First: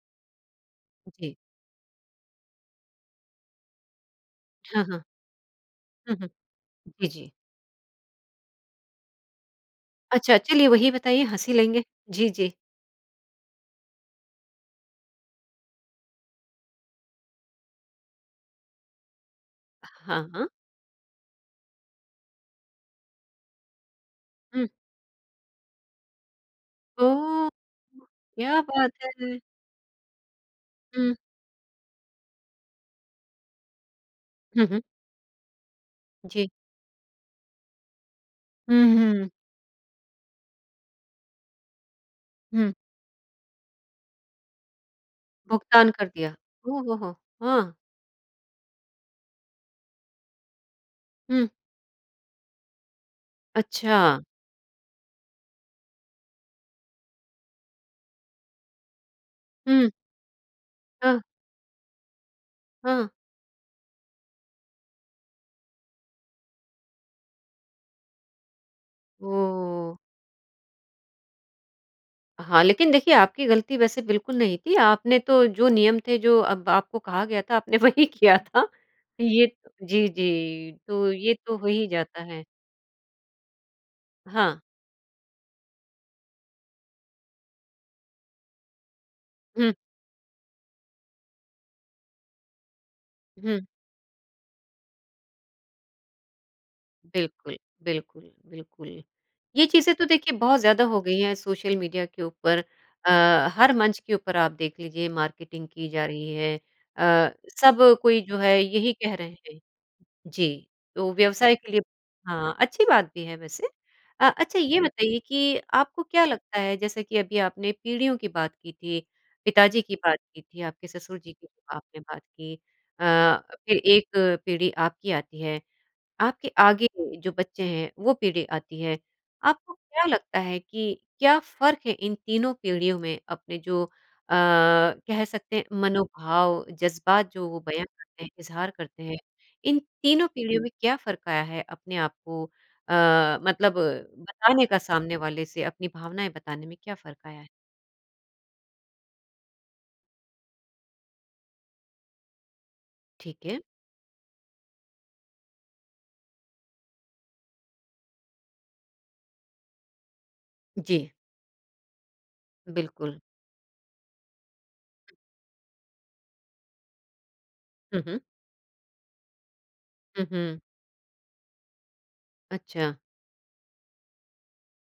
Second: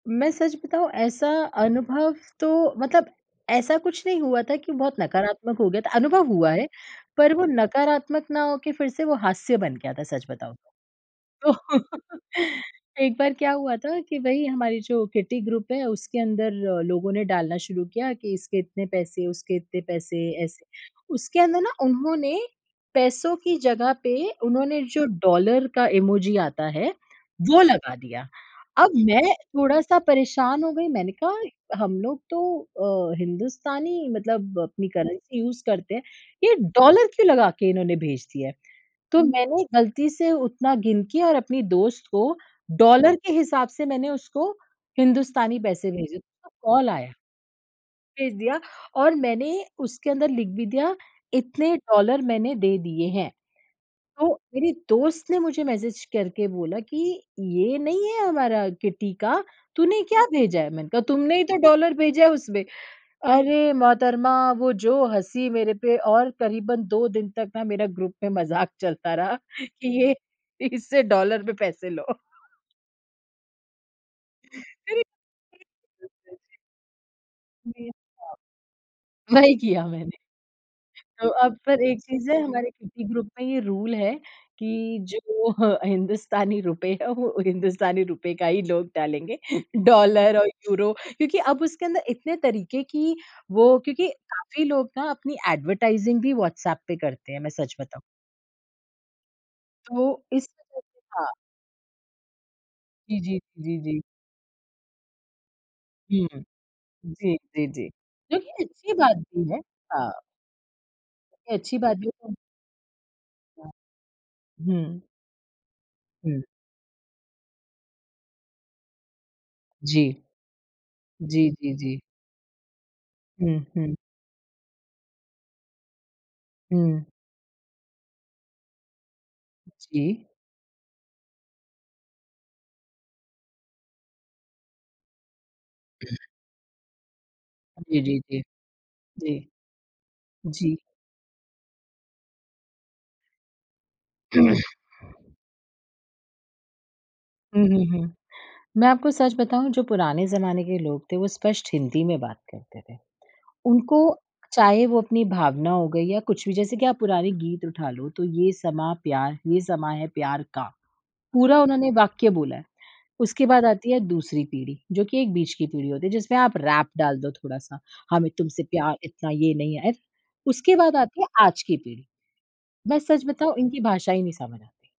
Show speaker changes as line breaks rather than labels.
मैं सच बताऊँ ऐसा
जी।
अनुभव तो मतलब ऐसा कुछ नहीं हुआ था कि
हाँ,
बहुत
हाँ।
नकारात्मक हो गया था।
हुँ,
अनुभव
हुँ।
हुआ है,
जी, जी।
पर वो नकारात्मक ना हो के फिर से वो हास्य बन गया था सच
अच्छा,
बताऊँ
चलिए वही बताइए
तो।
हँसी लेंगे। जी, जी।
एक बार क्या हुआ था, कि वही हमारी जो किटी ग्रुप है उसके अंदर लोगों ने डालना शुरू किया कि इसके इतने पैसे, उसके इतने
हाँ,
पैसे,
हाँ।
ऐसे। उसके अंदर ना उन्होंने, पैसों की जगह पे
हुँ।
उन्होंने जो डॉलर का इमोजी आता है
ओह!
वो लगा दिया।
क्या बात
अब मैं
है।
थोड़ा-सा परेशान हो गयी मैंने
हुँ।
कहा हम लोग तो अ, हिंदुस्तानी मतलब
हुँ, हुँ।
अपनी करेंसी यूज़ करते हैं,
जी।
ये डॉलर क्यों लगा के इन्होने भेज दिया है?
हुँ,
तो
हुँ।
मैंने गलती से उतना गिन के और अपनी दोस्त को
हुँ।
डॉलर के हिसाब से मैंने उसको हिंदुस्तानी
भुगतान
पैसे
कर
भेजे,
दिया।
तो
ओह
कॉल
हो हो,
आया
हाँ।
भेज दिया, और मैंने उसके अंदर लिख भी दिया
हुँ।
इतने डॉलर मैंने दे दिए हैं।
अच्छा।
तो मेरे दोस्त ने मुझे मैसेज करके बोला कि, "ये नहीं है हमारा किट्टी का,
हुँ।
तूने क्या भेजा है?" मैंने कहा
हाँ।
तुमने ही तो डॉलर भेजा है उसमें।
हाँ।
अरे मोहतरमा वो जो हंसी मेरे पे और करीबन 2 दिन तक ना मेरा ग्रुप में मजाक चलता रहा कि
ओह!
ये इससे डॉलर में पैसे लो।
हाँ, लेकिन देखिए आपकी गलती वैसे बिल्कुल नहीं थी। आपने तो जो नियम थे जो
[unintelligible]
अब आपको कहा गया था
जी,
आपने
[unintelligible]
वही किया था। ये
वही किया
जी,
मैंने।
जी। तो
तो
ये
अब
तो हो
फिर
ही
एक
जाता
चीज़ है
है।
हमारे ग्रुप में ये रूल है
हाँ।
कि जो अ, हिंदुस्तानी रुपए है वो हिंदुस्तानी रुपए का ही लोग डालेंगे,
हुँ।
डॉलर और यूरो क्योंकि अब उसके अंदर इतने तरीके की
हुँ।
वो क्योंकि काफ़ी लोग ना अपनी एडवरटाइजिंग भी व्हाट्सएप पे करते हैं मैं
बिल्कुल,
सच बताऊँ।
बिल्कुल, बिल्कुल। ये चीज़ें तो
तो
देखिए
इस
बहुत ज़्यादा हो गई
हाँ।
है सोशल मीडिया के ऊपर
जी, जी।
अ, हर
जी,
मंच
जी।
के ऊपर आप देख लीजिए मार्केटिंग की जा रही
हुँ।
है अ,
जी, जी,
सब
जी।
कोई जो है
क्योंकि अच्छी
यही कह
बात
रहे
भी
हैं।
है।
जी, तो व्यवसाय के
अच्छी
लिए
बात है। हाँ।
हाँ, अच्छी बात भी है वैसे।
क्या
अच्छा ये
हुँ।
बताइए कि आपको क्या
हुँ।
लगता है जैसे कि अभी आपने पीढ़ियों की बात की थी, पिताजी की
जी।
बात की थी, आपके ससुर जी की
जी,
जो
जी,
आपने
जी।
बात की अ,
हुँ,
फिर
हुँ।
एक पीढ़ी आपकी आती है आपके आगे
हुँ।
जो बच्चे हैं वो पीढ़ी आती है। आपको क्या
जी।
लगता है कि क्या फ़र्क है इन तीनों पीढ़ियों में? अपने जो अ, कह सकते हैं मनोभाव जज़्बात जो वो बयान
जी, जी,
करते हैं
जी,
इज़हार करते हैं।
जी।
इन तीनों पीढ़ियों में
जी।
क्या फ़र्क आया है अपने आप को अ, मतलब बताने का सामने वाले से अपनी भावनाएँ बताने में क्या फ़र्क आया है?
हुँ, हुँ, हुँ। मैं आपको सच बताऊँ? जो पुराने ज़माने के लोग थे वो स्पष्ट हिंदी में बात करते थे।
ठीक है।
उनको चाहे वो अपनी भावना हो गई या कुछ भी जैसे कि आप पुराने गीत उठा लो तो ये समां प्यार ये समा है प्यार का,
जी।
पूरा उन्होंने वाक्य बोला है।
बिल्कुल।
उसके बाद आती है दूसरी पीढ़ी जो कि एक बीच की पीढ़ी होती है जिसमें आप रैप डाल दो थोड़ा-सा
हुँ, हुँ।
हमें तुमसे प्यार इतना ये नहीं आया।
हुँ, हुँ।
उसके बाद आती है आज की पीढ़ी।
अच्छा।
मैं सच बताऊँ इनकी भाषा ही नहीं समझ आती।